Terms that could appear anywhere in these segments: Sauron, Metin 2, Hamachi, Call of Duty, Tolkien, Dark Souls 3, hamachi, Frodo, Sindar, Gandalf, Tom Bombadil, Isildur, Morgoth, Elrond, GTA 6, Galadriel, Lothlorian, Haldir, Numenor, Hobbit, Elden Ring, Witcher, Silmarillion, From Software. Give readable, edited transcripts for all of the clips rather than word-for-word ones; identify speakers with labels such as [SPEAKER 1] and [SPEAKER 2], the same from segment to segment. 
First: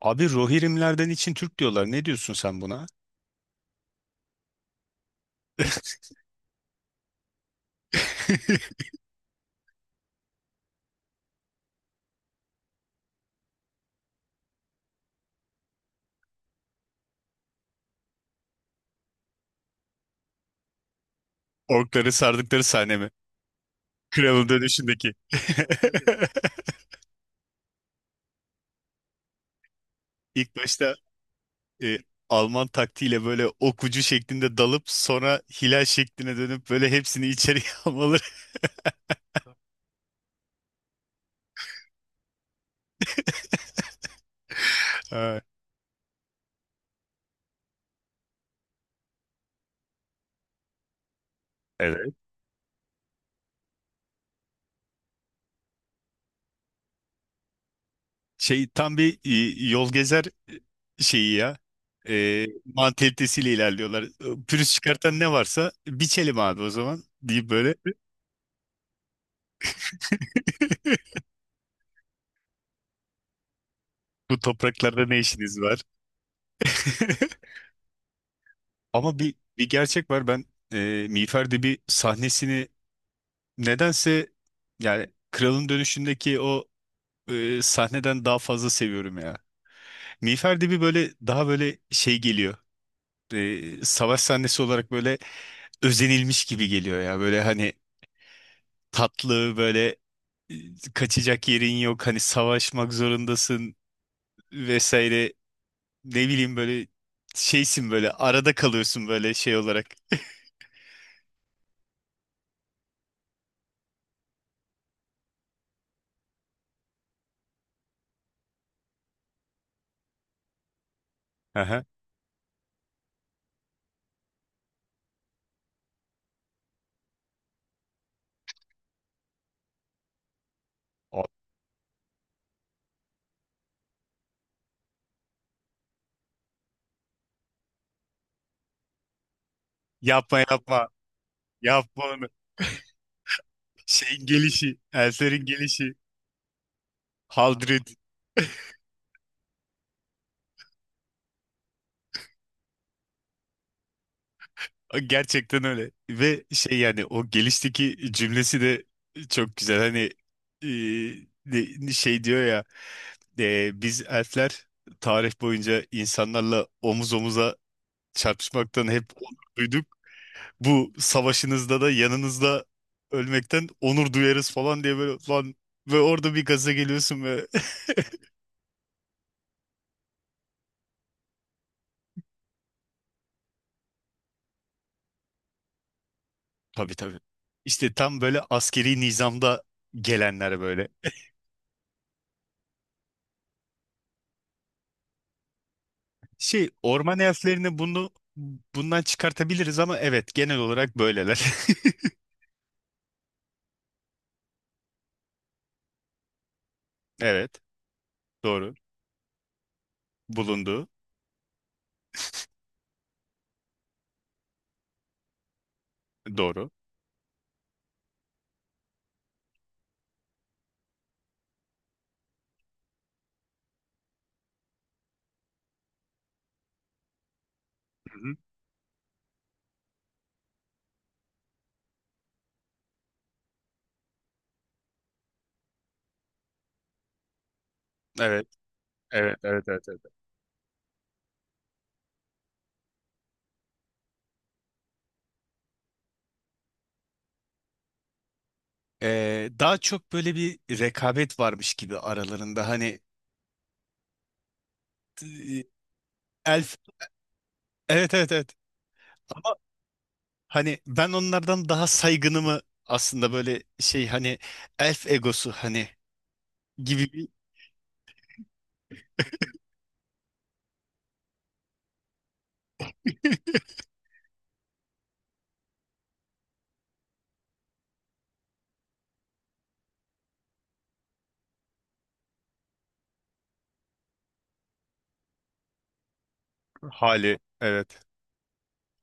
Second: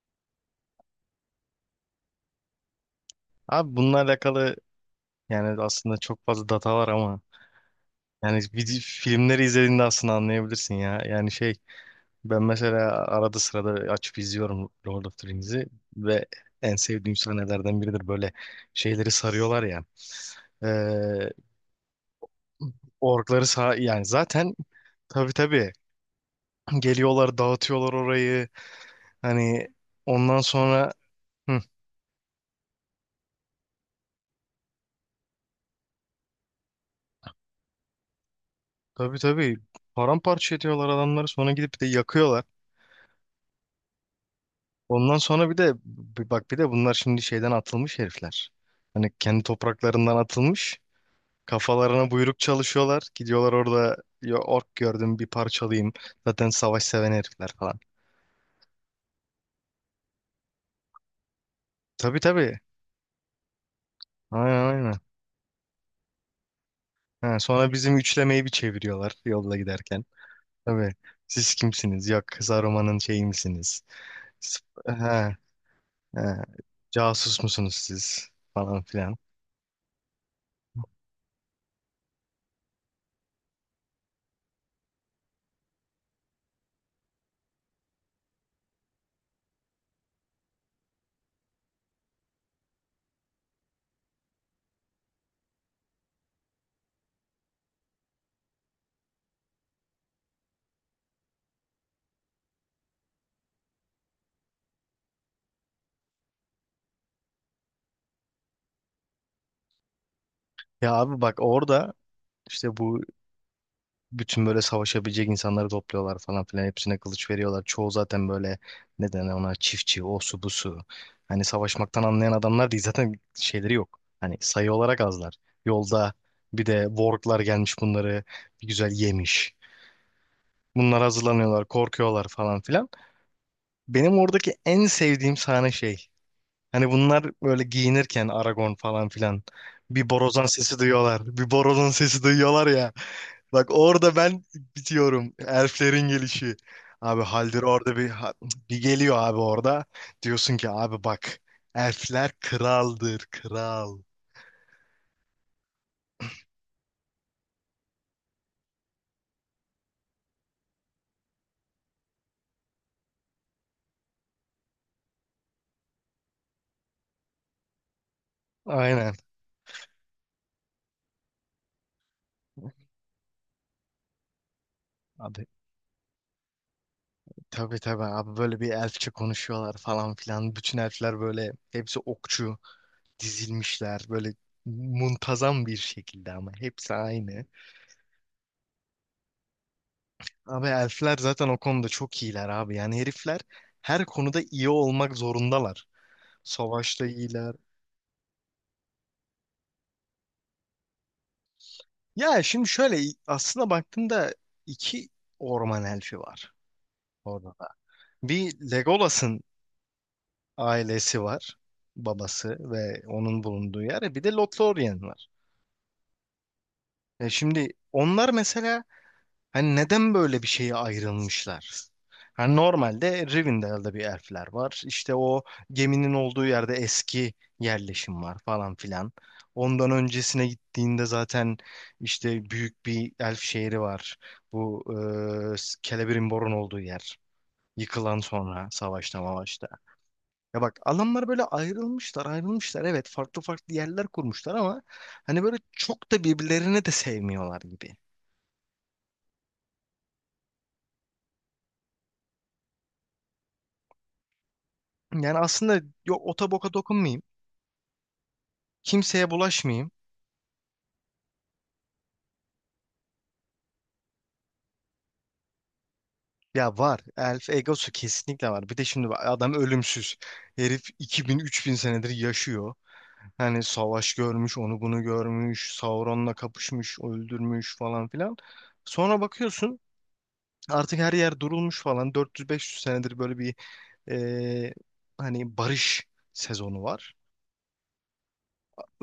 [SPEAKER 1] Abi Rohirrimlerden için Türk diyorlar. Ne diyorsun sen buna?
[SPEAKER 2] Abi bununla alakalı yani aslında çok fazla data var ama yani filmleri izlediğinde aslında anlayabilirsin ya. Yani şey, ben mesela arada sırada açıp izliyorum Lord of the Rings'i ve en sevdiğim sahnelerden biridir böyle şeyleri sarıyorlar ya. Ee,
[SPEAKER 1] Orkları sardıkları sahne mi?
[SPEAKER 2] Orkları sağ yani
[SPEAKER 1] Kralın
[SPEAKER 2] zaten,
[SPEAKER 1] dönüşündeki.
[SPEAKER 2] tabii tabii, geliyorlar dağıtıyorlar orayı hani ondan
[SPEAKER 1] İlk
[SPEAKER 2] sonra.
[SPEAKER 1] başta
[SPEAKER 2] Hı,
[SPEAKER 1] e, Alman taktiğiyle böyle ok ucu şeklinde dalıp sonra hilal şekline dönüp böyle hepsini içeriye almaları.
[SPEAKER 2] tabii tabii, paramparça ediyorlar adamları sonra gidip de yakıyorlar. Ondan
[SPEAKER 1] Ha,
[SPEAKER 2] sonra bir de bir bak bir de bunlar şimdi şeyden atılmış herifler. Hani kendi topraklarından atılmış. Kafalarına
[SPEAKER 1] evet.
[SPEAKER 2] buyruk çalışıyorlar. Gidiyorlar orada ya, ork gördüm bir parçalayayım. Zaten savaş seven herifler falan.
[SPEAKER 1] Şey tam bir yol gezer şeyi ya.
[SPEAKER 2] Tabii
[SPEAKER 1] E,
[SPEAKER 2] tabii.
[SPEAKER 1] mantalitesiyle ilerliyorlar.
[SPEAKER 2] Aynen
[SPEAKER 1] Pürüz
[SPEAKER 2] aynen.
[SPEAKER 1] çıkartan ne varsa biçelim abi o zaman
[SPEAKER 2] Ha,
[SPEAKER 1] deyip
[SPEAKER 2] sonra
[SPEAKER 1] böyle
[SPEAKER 2] bizim üçlemeyi bir çeviriyorlar yolda giderken. Tabii. Siz kimsiniz? Yok, Saruman'ın şeyi misiniz?
[SPEAKER 1] bu
[SPEAKER 2] Siz-
[SPEAKER 1] topraklarda ne
[SPEAKER 2] Ha,
[SPEAKER 1] işiniz var?
[SPEAKER 2] ha, casus musunuz siz? Falan filan.
[SPEAKER 1] Ama bir gerçek var. Ben Miğfer Dibi sahnesini nedense yani Kralın Dönüşü'ndeki o sahneden daha fazla seviyorum ya. Miğfer Dibi böyle daha böyle şey geliyor. Savaş sahnesi olarak böyle özenilmiş gibi geliyor ya. Böyle hani tatlı böyle kaçacak yerin yok. Hani savaşmak zorundasın vesaire. Ne bileyim böyle şeysin böyle arada kalıyorsun böyle şey olarak.
[SPEAKER 2] Ya abi bak orada, işte bu bütün böyle savaşabilecek insanları topluyorlar falan filan. Hepsine kılıç veriyorlar. Çoğu zaten böyle, ne denir ona, çiftçi, o su bu su. Hani
[SPEAKER 1] Aha.
[SPEAKER 2] savaşmaktan anlayan adamlar değil zaten, şeyleri yok. Hani sayı olarak azlar. Yolda bir de warglar gelmiş, bunları bir güzel yemiş. Bunlar
[SPEAKER 1] O-
[SPEAKER 2] hazırlanıyorlar, korkuyorlar falan filan. Benim oradaki en sevdiğim sahne şey. Hani bunlar böyle giyinirken Aragon falan filan, bir
[SPEAKER 1] Yapma
[SPEAKER 2] borazan sesi
[SPEAKER 1] yapma.
[SPEAKER 2] duyuyorlar. Bir borazan
[SPEAKER 1] Yapma
[SPEAKER 2] sesi
[SPEAKER 1] onu.
[SPEAKER 2] duyuyorlar ya. Bak orada
[SPEAKER 1] Şeyin
[SPEAKER 2] ben
[SPEAKER 1] gelişi,
[SPEAKER 2] bitiyorum.
[SPEAKER 1] Elser'in gelişi,
[SPEAKER 2] Elflerin gelişi. Abi Haldir
[SPEAKER 1] Haldred
[SPEAKER 2] orada bir geliyor abi orada. Diyorsun ki abi bak, elfler kraldır kral.
[SPEAKER 1] gerçekten öyle. Ve şey yani o gelişteki cümlesi de çok güzel. Hani e, şey diyor ya biz elfler tarih boyunca insanlarla omuz omuza çarpışmaktan hep
[SPEAKER 2] Aynen.
[SPEAKER 1] onur duyduk. Bu savaşınızda da yanınızda ölmekten onur duyarız falan diye böyle
[SPEAKER 2] Abi
[SPEAKER 1] falan ve orada bir gaza geliyorsun.
[SPEAKER 2] tabii tabii abi, böyle bir elfçe konuşuyorlar falan filan. Bütün elfler böyle, hepsi okçu, dizilmişler böyle muntazam bir şekilde ama hepsi
[SPEAKER 1] Tabii, tabii.
[SPEAKER 2] aynı.
[SPEAKER 1] İşte tam böyle askeri nizamda gelenler
[SPEAKER 2] Abi
[SPEAKER 1] böyle.
[SPEAKER 2] elfler zaten o konuda çok iyiler abi. Yani herifler her konuda iyi olmak zorundalar.
[SPEAKER 1] Şey
[SPEAKER 2] Savaşta
[SPEAKER 1] orman
[SPEAKER 2] iyiler.
[SPEAKER 1] elflerini bunu bundan çıkartabiliriz ama evet genel olarak böyleler.
[SPEAKER 2] Ya şimdi şöyle, aslında baktığımda iki orman elfi var orada
[SPEAKER 1] Evet,
[SPEAKER 2] da. Bir
[SPEAKER 1] doğru.
[SPEAKER 2] Legolas'ın
[SPEAKER 1] Bulundu.
[SPEAKER 2] ailesi var. Babası ve onun bulunduğu yer. Bir de Lothlorian var.
[SPEAKER 1] Doğru.
[SPEAKER 2] Şimdi onlar mesela, hani neden böyle bir şeye ayrılmışlar? Hani normalde Rivendell'da bir elfler var. İşte o geminin olduğu yerde eski
[SPEAKER 1] Hı
[SPEAKER 2] yerleşim
[SPEAKER 1] hı.
[SPEAKER 2] var falan filan. Ondan öncesine gittiğinde zaten işte büyük bir elf şehri var. Bu e, Celebrimbor'un olduğu yer. Yıkılan,
[SPEAKER 1] Evet.
[SPEAKER 2] sonra savaşta
[SPEAKER 1] Evet, evet,
[SPEAKER 2] mavaşta.
[SPEAKER 1] evet, evet.
[SPEAKER 2] Ya bak, adamlar böyle ayrılmışlar ayrılmışlar. Evet, farklı farklı yerler kurmuşlar ama hani böyle çok da birbirlerini de sevmiyorlar gibi.
[SPEAKER 1] Daha çok böyle bir rekabet varmış gibi aralarında hani
[SPEAKER 2] Yani
[SPEAKER 1] e,
[SPEAKER 2] aslında, yok, ota boka
[SPEAKER 1] elf,
[SPEAKER 2] dokunmayayım.
[SPEAKER 1] evet, evet, evet,
[SPEAKER 2] Kimseye
[SPEAKER 1] ama
[SPEAKER 2] bulaşmayayım.
[SPEAKER 1] hani ben onlardan daha saygınımı aslında böyle şey hani elf egosu hani
[SPEAKER 2] Ya var.
[SPEAKER 1] gibi bir
[SPEAKER 2] Elf egosu kesinlikle var. Bir de şimdi bak, adam ölümsüz. Herif 2000-3000 senedir yaşıyor. Hani savaş görmüş, onu bunu görmüş, Sauron'la kapışmış, öldürmüş falan filan. Sonra bakıyorsun artık her yer durulmuş falan. 400-500 senedir böyle bir e, hani barış sezonu var.
[SPEAKER 1] hali, evet.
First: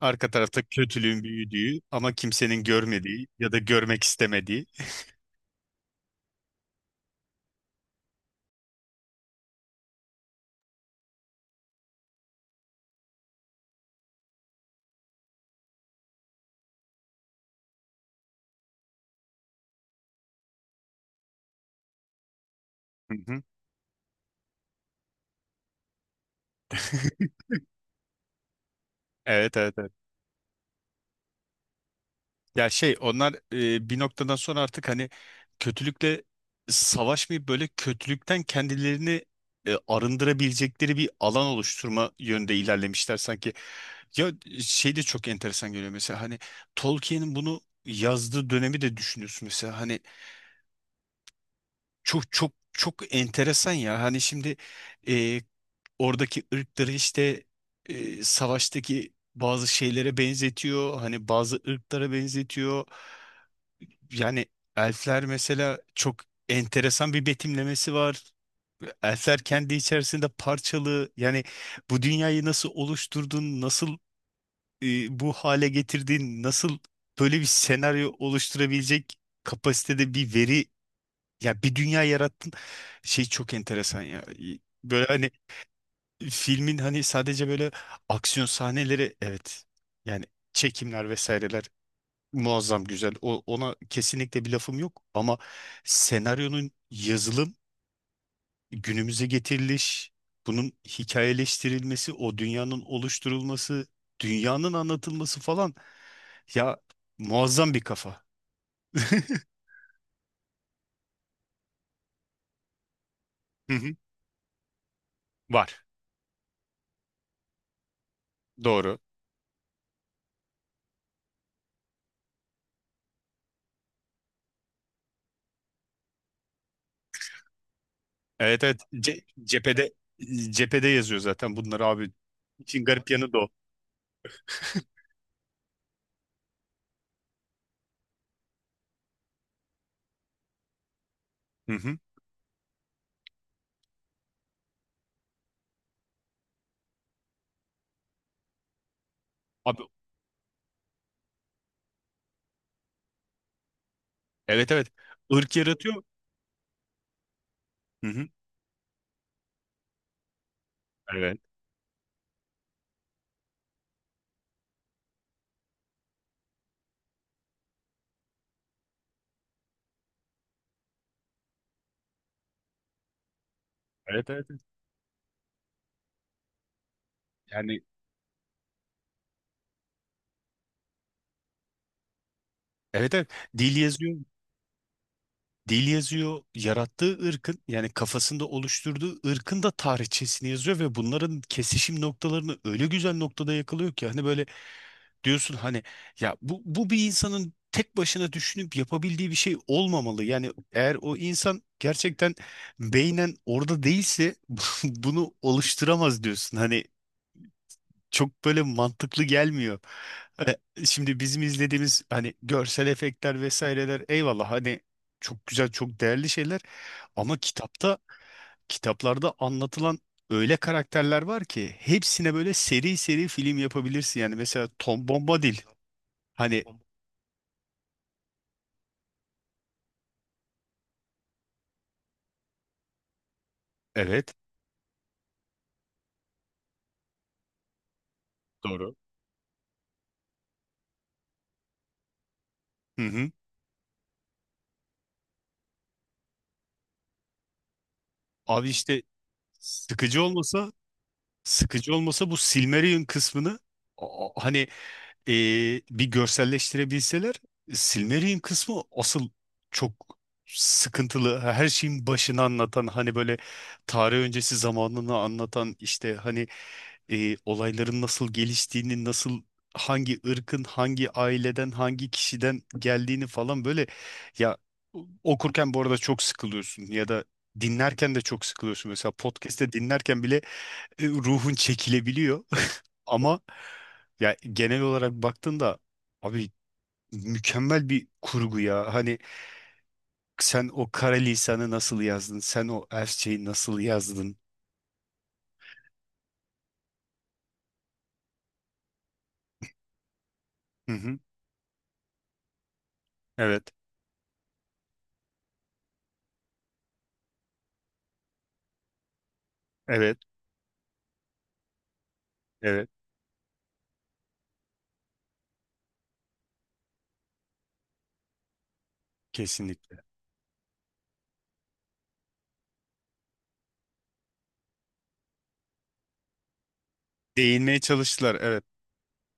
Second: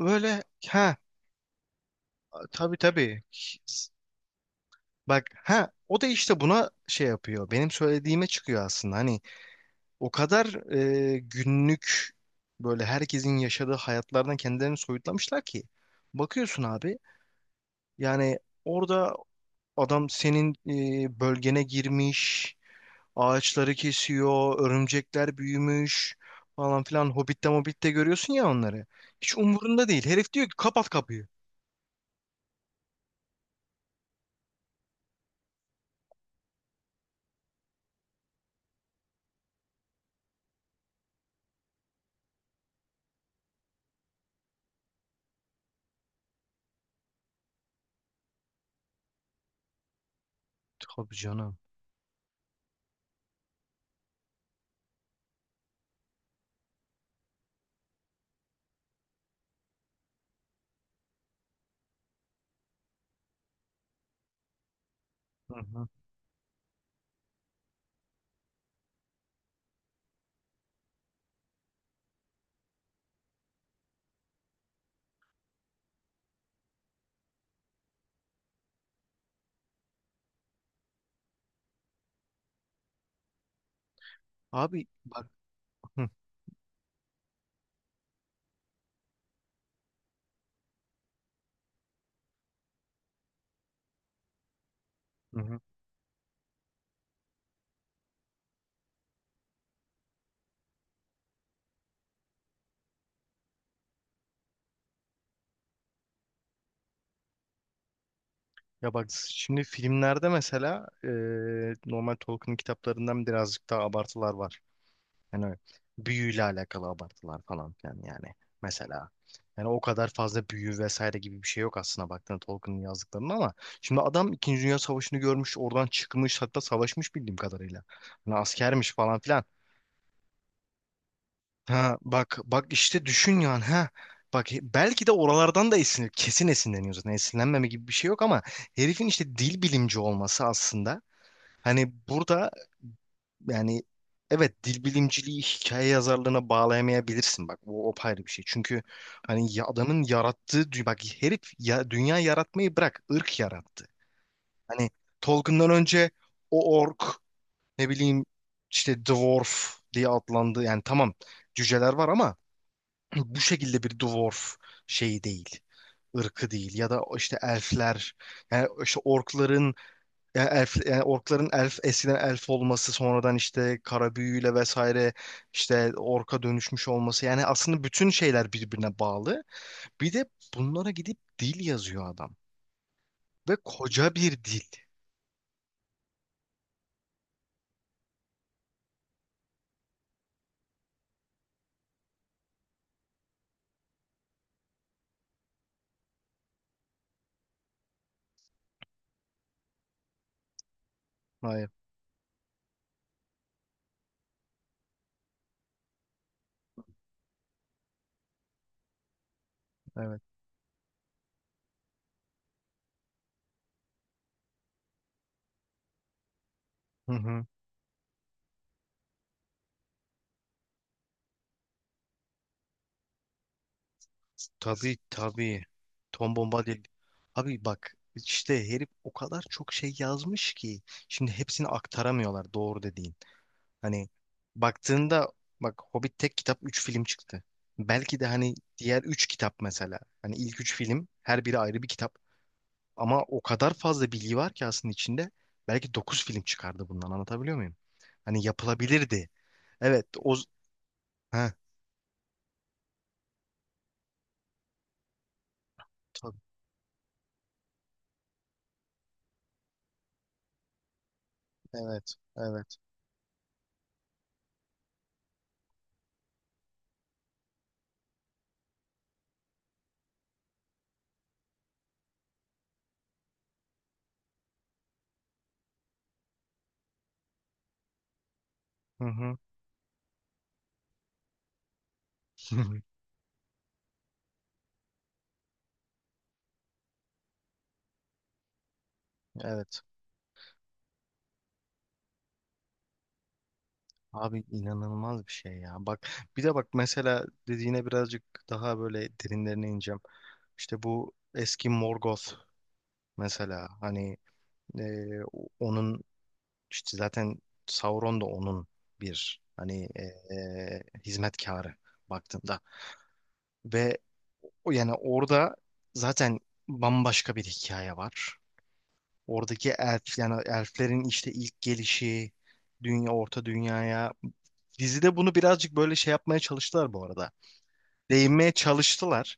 [SPEAKER 1] Arka tarafta
[SPEAKER 2] ha
[SPEAKER 1] kötülüğün büyüdüğü ama kimsenin
[SPEAKER 2] tabii tabii.
[SPEAKER 1] görmediği ya da görmek istemediği.
[SPEAKER 2] Bak ha, o da işte buna şey yapıyor. Benim söylediğime çıkıyor aslında. Hani o kadar günlük, böyle herkesin yaşadığı hayatlardan kendilerini soyutlamışlar ki. Bakıyorsun abi, yani orada adam senin bölgene girmiş,
[SPEAKER 1] Hı hı.
[SPEAKER 2] ağaçları kesiyor, örümcekler büyümüş falan filan. Hobbit'te Mobbit'te görüyorsun ya onları. Hiç
[SPEAKER 1] Evet, evet.
[SPEAKER 2] umurunda
[SPEAKER 1] Evet.
[SPEAKER 2] değil. Herif diyor ki, kapat kapıyı.
[SPEAKER 1] Ya şey onlar bir noktadan sonra artık hani kötülükle savaşmayıp böyle kötülükten kendilerini arındırabilecekleri bir alan oluşturma yönde ilerlemişler sanki. Ya şey de çok enteresan geliyor mesela hani Tolkien'in bunu yazdığı dönemi de düşünüyorsun mesela hani
[SPEAKER 2] Tabii canım.
[SPEAKER 1] çok çok çok enteresan ya hani şimdi e, oradaki ırkları işte savaştaki bazı şeylere benzetiyor hani bazı ırklara benzetiyor. Yani elfler
[SPEAKER 2] Hı
[SPEAKER 1] mesela
[SPEAKER 2] hı.
[SPEAKER 1] çok enteresan bir betimlemesi var. Elfler kendi içerisinde parçalı. Yani bu dünyayı nasıl oluşturdun, nasıl bu hale getirdin, nasıl böyle bir senaryo oluşturabilecek kapasitede bir veri, ya bir dünya yarattın. Şey çok enteresan ya.
[SPEAKER 2] Abi
[SPEAKER 1] Böyle
[SPEAKER 2] bak.
[SPEAKER 1] hani
[SPEAKER 2] Hı
[SPEAKER 1] filmin hani sadece böyle aksiyon sahneleri evet. Yani çekimler vesaireler muazzam güzel. Ona kesinlikle bir lafım yok ama
[SPEAKER 2] hı. Hı.
[SPEAKER 1] senaryonun yazılım, günümüze getiriliş, bunun hikayeleştirilmesi, o dünyanın oluşturulması, dünyanın anlatılması falan ya muazzam bir kafa.
[SPEAKER 2] Ya bak şimdi filmlerde mesela normal Tolkien kitaplarından birazcık
[SPEAKER 1] Hı
[SPEAKER 2] daha
[SPEAKER 1] hı,
[SPEAKER 2] abartılar var. Yani öyle
[SPEAKER 1] var.
[SPEAKER 2] büyüyle alakalı abartılar falan filan yani.
[SPEAKER 1] Doğru.
[SPEAKER 2] Mesela yani o kadar fazla büyü vesaire gibi bir şey yok aslında baktığında Tolkien'in yazdıklarında ama şimdi adam İkinci Dünya Savaşı'nı görmüş, oradan çıkmış, hatta savaşmış bildiğim kadarıyla. Hani
[SPEAKER 1] Evet, evet.
[SPEAKER 2] askermiş falan
[SPEAKER 1] Ce-
[SPEAKER 2] filan.
[SPEAKER 1] cephede cephede yazıyor zaten bunları
[SPEAKER 2] Ha
[SPEAKER 1] abi.
[SPEAKER 2] bak bak
[SPEAKER 1] İçin
[SPEAKER 2] işte
[SPEAKER 1] garip yanı da
[SPEAKER 2] düşün
[SPEAKER 1] o.
[SPEAKER 2] yani ha. Bak belki de oralardan da esinlenir. Kesin esinleniyor zaten. Esinlenmeme gibi bir şey yok ama herifin işte dil bilimci olması aslında,
[SPEAKER 1] Hı
[SPEAKER 2] hani
[SPEAKER 1] hı.
[SPEAKER 2] burada, yani evet, dil bilimciliği hikaye yazarlığına bağlayamayabilirsin bak, bu o ayrı bir şey. Çünkü hani
[SPEAKER 1] Abi,
[SPEAKER 2] adamın yarattığı bak herif ya, dünya yaratmayı bırak, ırk yarattı.
[SPEAKER 1] evet, evet.
[SPEAKER 2] Hani
[SPEAKER 1] Irk
[SPEAKER 2] Tolkien'dan
[SPEAKER 1] yaratıyor.
[SPEAKER 2] önce o ork, ne
[SPEAKER 1] Hı
[SPEAKER 2] bileyim,
[SPEAKER 1] hı.
[SPEAKER 2] işte dwarf diye adlandı yani, tamam,
[SPEAKER 1] Evet.
[SPEAKER 2] cüceler var ama bu şekilde bir dwarf şeyi değil, ırkı değil, ya da işte elfler, yani işte orkların, yani elf, yani orkların elf, eskiden elf olması, sonradan işte kara
[SPEAKER 1] Evet, evet.
[SPEAKER 2] büyüyle
[SPEAKER 1] Evet.
[SPEAKER 2] vesaire işte orka dönüşmüş olması, yani
[SPEAKER 1] Yani
[SPEAKER 2] aslında bütün şeyler birbirine bağlı. Bir de bunlara gidip dil yazıyor adam,
[SPEAKER 1] evet, evet.
[SPEAKER 2] ve
[SPEAKER 1] Dil
[SPEAKER 2] koca
[SPEAKER 1] yazıyor.
[SPEAKER 2] bir dil.
[SPEAKER 1] Dil yazıyor, yarattığı ırkın yani kafasında oluşturduğu ırkın da tarihçesini yazıyor ve bunların kesişim noktalarını öyle güzel noktada yakalıyor ki hani böyle diyorsun hani ya bu bir insanın tek başına düşünüp yapabildiği bir şey olmamalı. Yani eğer o insan
[SPEAKER 2] Hayır,
[SPEAKER 1] gerçekten beynen orada değilse bunu oluşturamaz diyorsun. Hani çok böyle mantıklı gelmiyor.
[SPEAKER 2] evet.
[SPEAKER 1] Şimdi bizim izlediğimiz hani görsel efektler vesaireler eyvallah hani çok güzel çok değerli şeyler
[SPEAKER 2] Hı
[SPEAKER 1] ama
[SPEAKER 2] hı.
[SPEAKER 1] kitaplarda anlatılan öyle karakterler var ki hepsine böyle seri seri film yapabilirsin yani mesela
[SPEAKER 2] Tabii
[SPEAKER 1] Tom Bombadil
[SPEAKER 2] tabii. Tom
[SPEAKER 1] hani
[SPEAKER 2] Bombadil. Abi bak işte herif o kadar çok şey yazmış ki, şimdi hepsini aktaramıyorlar, doğru dediğin. Hani
[SPEAKER 1] evet,
[SPEAKER 2] baktığında, bak, Hobbit tek kitap, 3 film çıktı. Belki de hani
[SPEAKER 1] doğru,
[SPEAKER 2] diğer 3 kitap mesela. Hani ilk 3 film her biri ayrı bir kitap.
[SPEAKER 1] hı
[SPEAKER 2] Ama
[SPEAKER 1] hı.
[SPEAKER 2] o kadar fazla bilgi var ki aslında içinde. Belki 9 film çıkardı bundan, anlatabiliyor muyum? Hani
[SPEAKER 1] Abi işte
[SPEAKER 2] yapılabilirdi. Evet
[SPEAKER 1] sıkıcı
[SPEAKER 2] o...
[SPEAKER 1] olmasa
[SPEAKER 2] Heh,
[SPEAKER 1] sıkıcı olmasa bu Silmarillion kısmını hani e, bir
[SPEAKER 2] tabii.
[SPEAKER 1] görselleştirebilseler. Silmarillion kısmı asıl çok sıkıntılı. Her şeyin
[SPEAKER 2] Evet.
[SPEAKER 1] başını
[SPEAKER 2] Evet.
[SPEAKER 1] anlatan hani böyle tarih öncesi zamanını anlatan işte hani olayların nasıl geliştiğini nasıl hangi ırkın hangi aileden hangi kişiden geldiğini falan böyle ya okurken bu arada çok sıkılıyorsun ya da dinlerken de çok sıkılıyorsun.
[SPEAKER 2] Hı
[SPEAKER 1] Mesela
[SPEAKER 2] hı.
[SPEAKER 1] podcast'te dinlerken bile ruhun çekilebiliyor. Ama ya genel olarak baktığında abi mükemmel bir kurgu ya. Hani
[SPEAKER 2] Evet.
[SPEAKER 1] sen o kara lisanı nasıl yazdın? Sen o Elfçeyi nasıl yazdın?
[SPEAKER 2] Abi inanılmaz bir şey ya. Bak bir de bak mesela dediğine birazcık daha böyle derinlerine ineceğim. İşte
[SPEAKER 1] Hı
[SPEAKER 2] bu
[SPEAKER 1] hı.
[SPEAKER 2] eski Morgoth mesela
[SPEAKER 1] Evet.
[SPEAKER 2] hani. Ee, onun işte zaten Sauron da onun bir hani
[SPEAKER 1] Evet.
[SPEAKER 2] hizmetkarı baktığında,
[SPEAKER 1] Evet.
[SPEAKER 2] ve o yani orada zaten bambaşka bir hikaye var. Oradaki
[SPEAKER 1] Kesinlikle.
[SPEAKER 2] elf, yani elflerin işte ilk gelişi dünya orta dünyaya, dizide bunu birazcık böyle şey yapmaya çalıştılar bu arada.
[SPEAKER 1] Değinmeye çalıştılar.
[SPEAKER 2] Değinmeye
[SPEAKER 1] Evet.
[SPEAKER 2] çalıştılar.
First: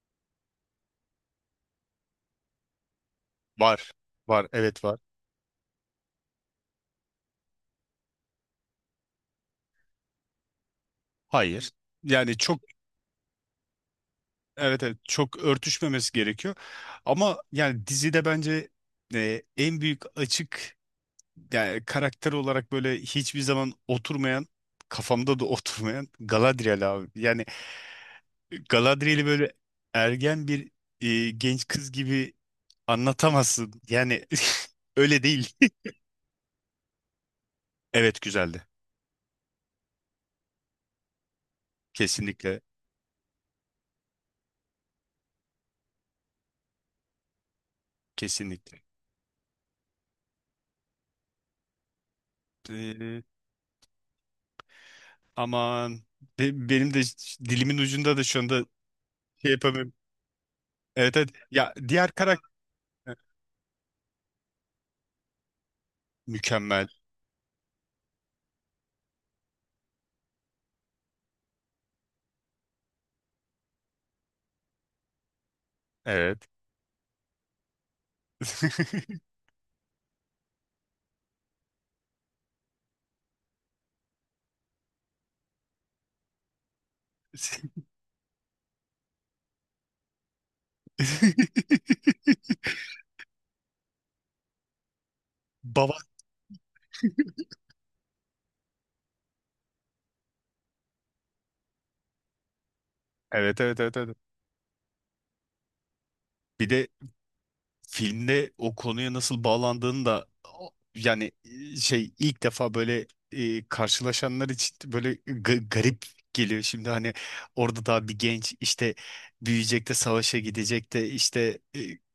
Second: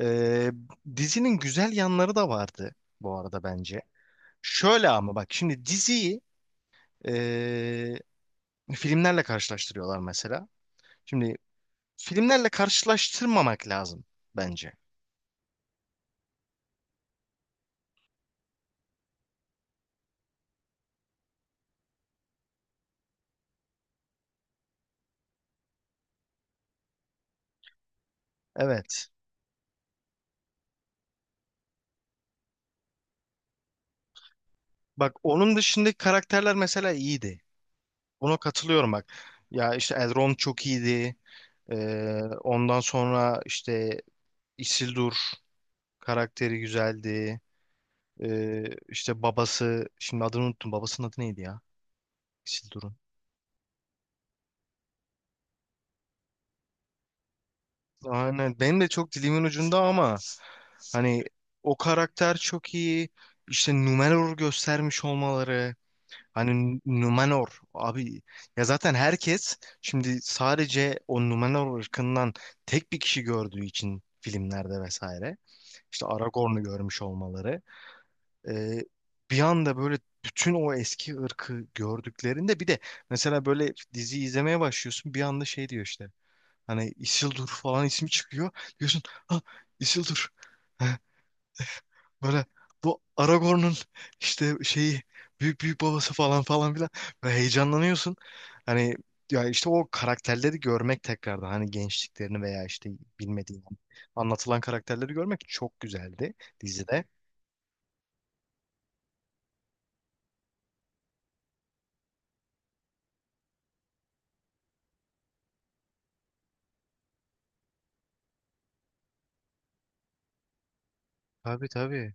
[SPEAKER 2] Ee, dizinin güzel yanları da vardı bu arada
[SPEAKER 1] Var.
[SPEAKER 2] bence.
[SPEAKER 1] Var. Evet,
[SPEAKER 2] Şöyle
[SPEAKER 1] var.
[SPEAKER 2] ama bak şimdi diziyi ee, filmlerle karşılaştırıyorlar mesela. Şimdi
[SPEAKER 1] Hayır. Yani
[SPEAKER 2] filmlerle
[SPEAKER 1] çok,
[SPEAKER 2] karşılaştırmamak lazım bence.
[SPEAKER 1] evet, evet, çok örtüşmemesi gerekiyor. Ama yani dizide bence en büyük açık yani karakter olarak böyle hiçbir zaman oturmayan, kafamda da oturmayan Galadriel abi. Yani
[SPEAKER 2] Evet.
[SPEAKER 1] Galadriel'i böyle ergen bir genç kız gibi anlatamazsın. Yani
[SPEAKER 2] Bak
[SPEAKER 1] öyle değil.
[SPEAKER 2] onun dışındaki karakterler mesela iyiydi.
[SPEAKER 1] Evet,
[SPEAKER 2] Buna
[SPEAKER 1] güzeldi.
[SPEAKER 2] katılıyorum bak. Ya işte Elrond çok iyiydi.
[SPEAKER 1] Kesinlikle,
[SPEAKER 2] Ondan sonra işte Isildur karakteri güzeldi.
[SPEAKER 1] kesinlikle.
[SPEAKER 2] İşte babası, şimdi adını unuttum. Babasının adı neydi ya? Isildur'un.
[SPEAKER 1] Ee, aman benim de dilimin ucunda da şu
[SPEAKER 2] Aynen.
[SPEAKER 1] anda
[SPEAKER 2] Benim de çok dilimin
[SPEAKER 1] şey
[SPEAKER 2] ucunda
[SPEAKER 1] yapamıyorum.
[SPEAKER 2] ama,
[SPEAKER 1] Evet,
[SPEAKER 2] hani
[SPEAKER 1] evet. Ya
[SPEAKER 2] o
[SPEAKER 1] diğer
[SPEAKER 2] karakter
[SPEAKER 1] karakter
[SPEAKER 2] çok iyi. İşte Numenor göstermiş olmaları. Hani
[SPEAKER 1] mükemmel.
[SPEAKER 2] Numenor abi, ya zaten herkes şimdi sadece o Numenor ırkından tek bir kişi gördüğü için filmlerde vesaire, işte
[SPEAKER 1] Evet.
[SPEAKER 2] Aragorn'u görmüş olmaları, e, bir anda böyle bütün o eski ırkı gördüklerinde bir de, mesela böyle dizi izlemeye başlıyorsun bir anda şey diyor işte, hani Isildur falan ismi çıkıyor, diyorsun ha, Isildur böyle, bu Aragorn'un işte şeyi, büyük büyük
[SPEAKER 1] Baba.
[SPEAKER 2] babası falan falan filan, böyle heyecanlanıyorsun. Hani ya işte o karakterleri görmek tekrardan, hani gençliklerini veya işte
[SPEAKER 1] Evet,
[SPEAKER 2] bilmediğin
[SPEAKER 1] evet, evet, evet.
[SPEAKER 2] anlatılan karakterleri görmek çok güzeldi
[SPEAKER 1] Bir de
[SPEAKER 2] dizide.
[SPEAKER 1] filmde o konuya nasıl bağlandığını da yani şey ilk defa böyle karşılaşanlar için böyle garip geliyor. Şimdi hani orada daha bir genç işte büyüyecek de savaşa gidecek de işte
[SPEAKER 2] Tabii tabii.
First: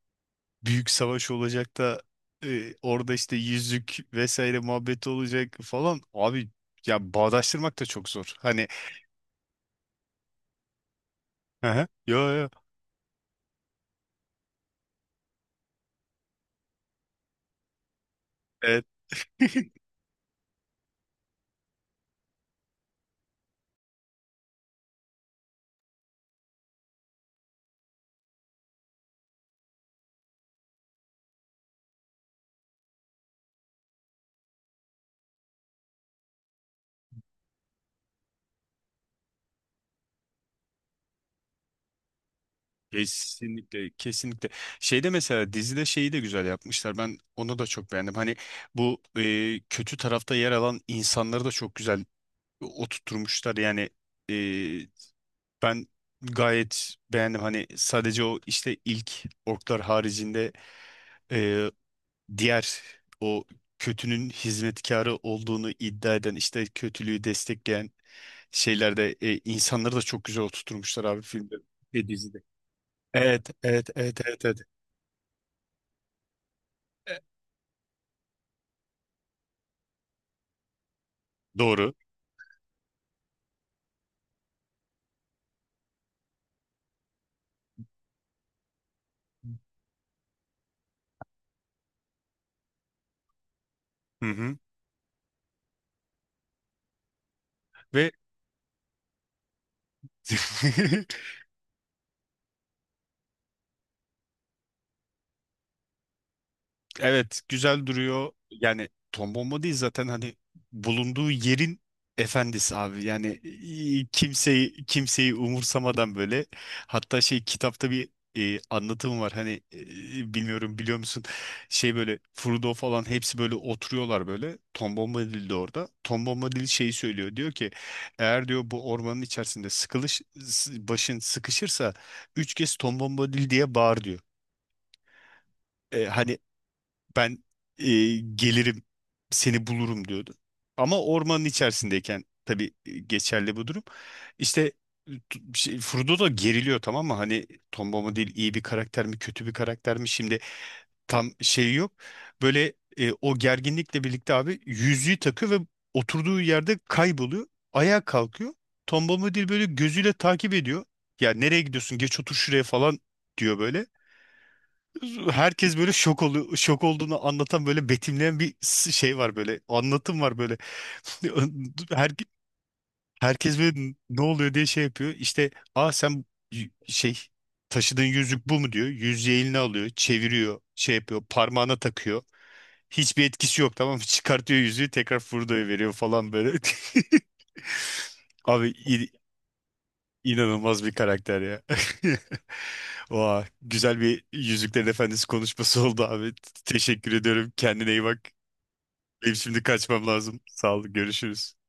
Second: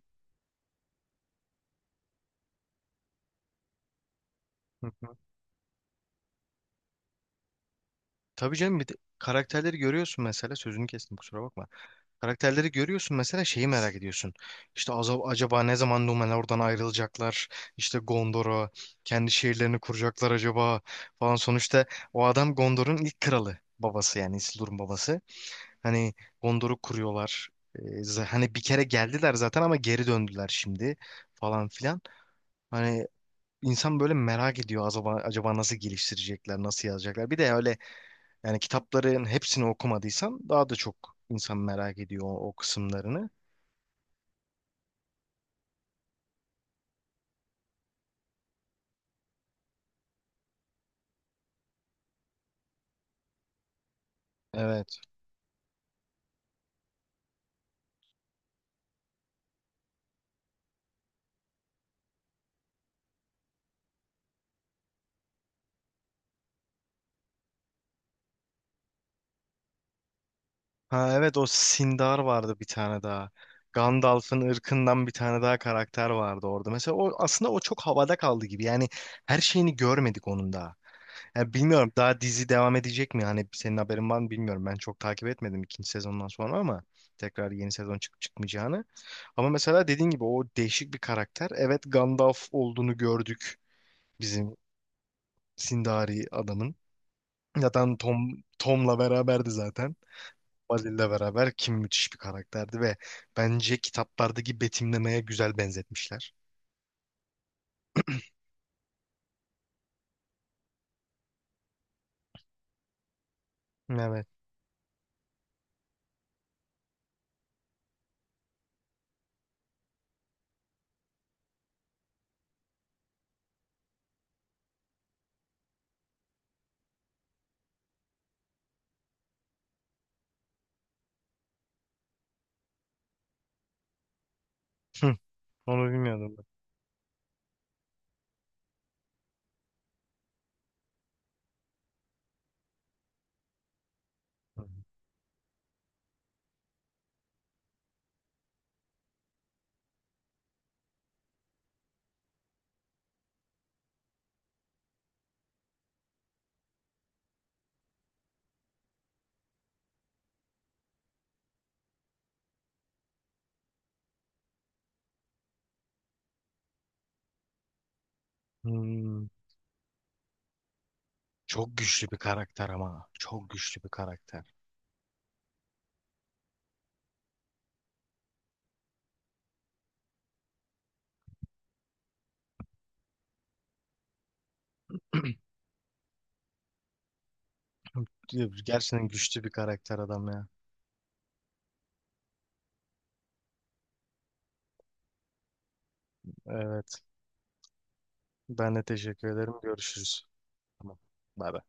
[SPEAKER 1] büyük savaş olacak da orada işte yüzük vesaire
[SPEAKER 2] Hı
[SPEAKER 1] muhabbeti
[SPEAKER 2] hı.
[SPEAKER 1] olacak falan. Abi ya bağdaştırmak da çok zor.
[SPEAKER 2] Tabii
[SPEAKER 1] Hani.
[SPEAKER 2] canım, bir de karakterleri görüyorsun mesela, sözünü kestim kusura bakma.
[SPEAKER 1] Hı hı. Yo,
[SPEAKER 2] Karakterleri görüyorsun mesela, şeyi merak ediyorsun. İşte acaba ne zaman Numenor oradan ayrılacaklar? İşte Gondor'a
[SPEAKER 1] yo.
[SPEAKER 2] kendi şehirlerini kuracaklar acaba falan. Sonuçta o adam Gondor'un ilk kralı, babası yani, Isildur'un babası. Hani Gondor'u kuruyorlar. Hani bir kere geldiler zaten ama geri döndüler şimdi falan filan. Hani insan böyle merak ediyor, acaba, acaba nasıl geliştirecekler, nasıl yazacaklar. Bir de öyle, yani kitapların hepsini okumadıysan daha da çok insan merak ediyor o, o kısımlarını.
[SPEAKER 1] Kesinlikle, kesinlikle. Şeyde mesela dizide şeyi de güzel yapmışlar. Ben onu da çok beğendim. Hani bu kötü tarafta yer alan insanları da çok güzel oturtmuşlar. Yani e,
[SPEAKER 2] Evet.
[SPEAKER 1] ben gayet beğendim. Hani sadece o işte ilk orklar haricinde e, diğer o kötünün hizmetkarı olduğunu iddia eden işte kötülüğü destekleyen şeylerde insanları da çok güzel oturtmuşlar
[SPEAKER 2] Ha
[SPEAKER 1] abi
[SPEAKER 2] evet, o
[SPEAKER 1] filmde ve
[SPEAKER 2] Sindar
[SPEAKER 1] dizide.
[SPEAKER 2] vardı bir tane daha.
[SPEAKER 1] Evet, evet, evet,
[SPEAKER 2] Gandalf'ın
[SPEAKER 1] evet, evet.
[SPEAKER 2] ırkından bir tane daha karakter vardı orada. Mesela o
[SPEAKER 1] E,
[SPEAKER 2] aslında o çok havada kaldı gibi. Yani her şeyini görmedik onun daha. Yani bilmiyorum,
[SPEAKER 1] Doğru.
[SPEAKER 2] daha dizi devam edecek mi? Hani senin haberin var mı bilmiyorum. Ben çok takip etmedim ikinci sezondan sonra ama tekrar yeni sezon çıkıp çıkmayacağını. Ama mesela dediğin gibi o değişik bir karakter. Evet, Gandalf olduğunu gördük
[SPEAKER 1] Hı
[SPEAKER 2] bizim
[SPEAKER 1] hı.
[SPEAKER 2] Sindari adamın. Zaten
[SPEAKER 1] Ve
[SPEAKER 2] Tom'la beraberdi zaten. Basil'le beraber kim, müthiş bir karakterdi ve bence kitaplardaki betimlemeye güzel benzetmişler.
[SPEAKER 1] evet, güzel duruyor. Yani Tom Bomba değil zaten hani bulunduğu yerin efendisi abi. Yani
[SPEAKER 2] Evet.
[SPEAKER 1] kimseyi kimseyi umursamadan böyle. Hatta şey kitapta bir anlatım var. Hani bilmiyorum biliyor musun? Şey böyle Frodo falan hepsi böyle oturuyorlar böyle. Tom Bombadil de orada. Tom Bombadil şeyi söylüyor. Diyor ki eğer diyor bu ormanın içerisinde başın sıkışırsa üç kez Tom Bombadil diye bağır diyor.
[SPEAKER 2] Hı, onu
[SPEAKER 1] E,
[SPEAKER 2] bilmiyordum
[SPEAKER 1] hani
[SPEAKER 2] ben.
[SPEAKER 1] ben e, gelirim seni bulurum diyordu. Ama ormanın içerisindeyken tabii geçerli bu durum. İşte şey, Frodo da geriliyor tamam mı? Hani Tom mu iyi bir karakter mi kötü bir karakter mi şimdi tam şey yok. Böyle o gerginlikle birlikte abi yüzüğü takıyor ve oturduğu yerde kayboluyor. Ayağa kalkıyor. Tom Bombadil böyle gözüyle takip ediyor. Ya nereye gidiyorsun? Geç otur şuraya falan diyor böyle herkes böyle şok oluyor. Şok olduğunu anlatan böyle betimleyen bir şey
[SPEAKER 2] Hmm,
[SPEAKER 1] var böyle. Anlatım var böyle.
[SPEAKER 2] Çok güçlü
[SPEAKER 1] Her,
[SPEAKER 2] bir karakter ama. Çok
[SPEAKER 1] Herkes
[SPEAKER 2] güçlü bir
[SPEAKER 1] böyle ne
[SPEAKER 2] karakter.
[SPEAKER 1] oluyor diye şey yapıyor. İşte aa sen şey taşıdığın yüzük bu mu diyor. Yüzüğü eline alıyor, çeviriyor, şey yapıyor, parmağına takıyor. Hiçbir etkisi yok tamam mı? Çıkartıyor yüzüğü tekrar fırlıyor veriyor falan böyle. Abi,
[SPEAKER 2] Gerçekten güçlü bir karakter adam ya.
[SPEAKER 1] İnanılmaz bir karakter ya. Vay, güzel bir Yüzüklerin Efendisi konuşması oldu abi.
[SPEAKER 2] Evet.
[SPEAKER 1] Teşekkür ediyorum. Kendine iyi bak.
[SPEAKER 2] Ben de teşekkür
[SPEAKER 1] Benim
[SPEAKER 2] ederim.
[SPEAKER 1] şimdi kaçmam
[SPEAKER 2] Görüşürüz.
[SPEAKER 1] lazım. Sağ ol,
[SPEAKER 2] Tamam. Bay
[SPEAKER 1] görüşürüz.
[SPEAKER 2] bay.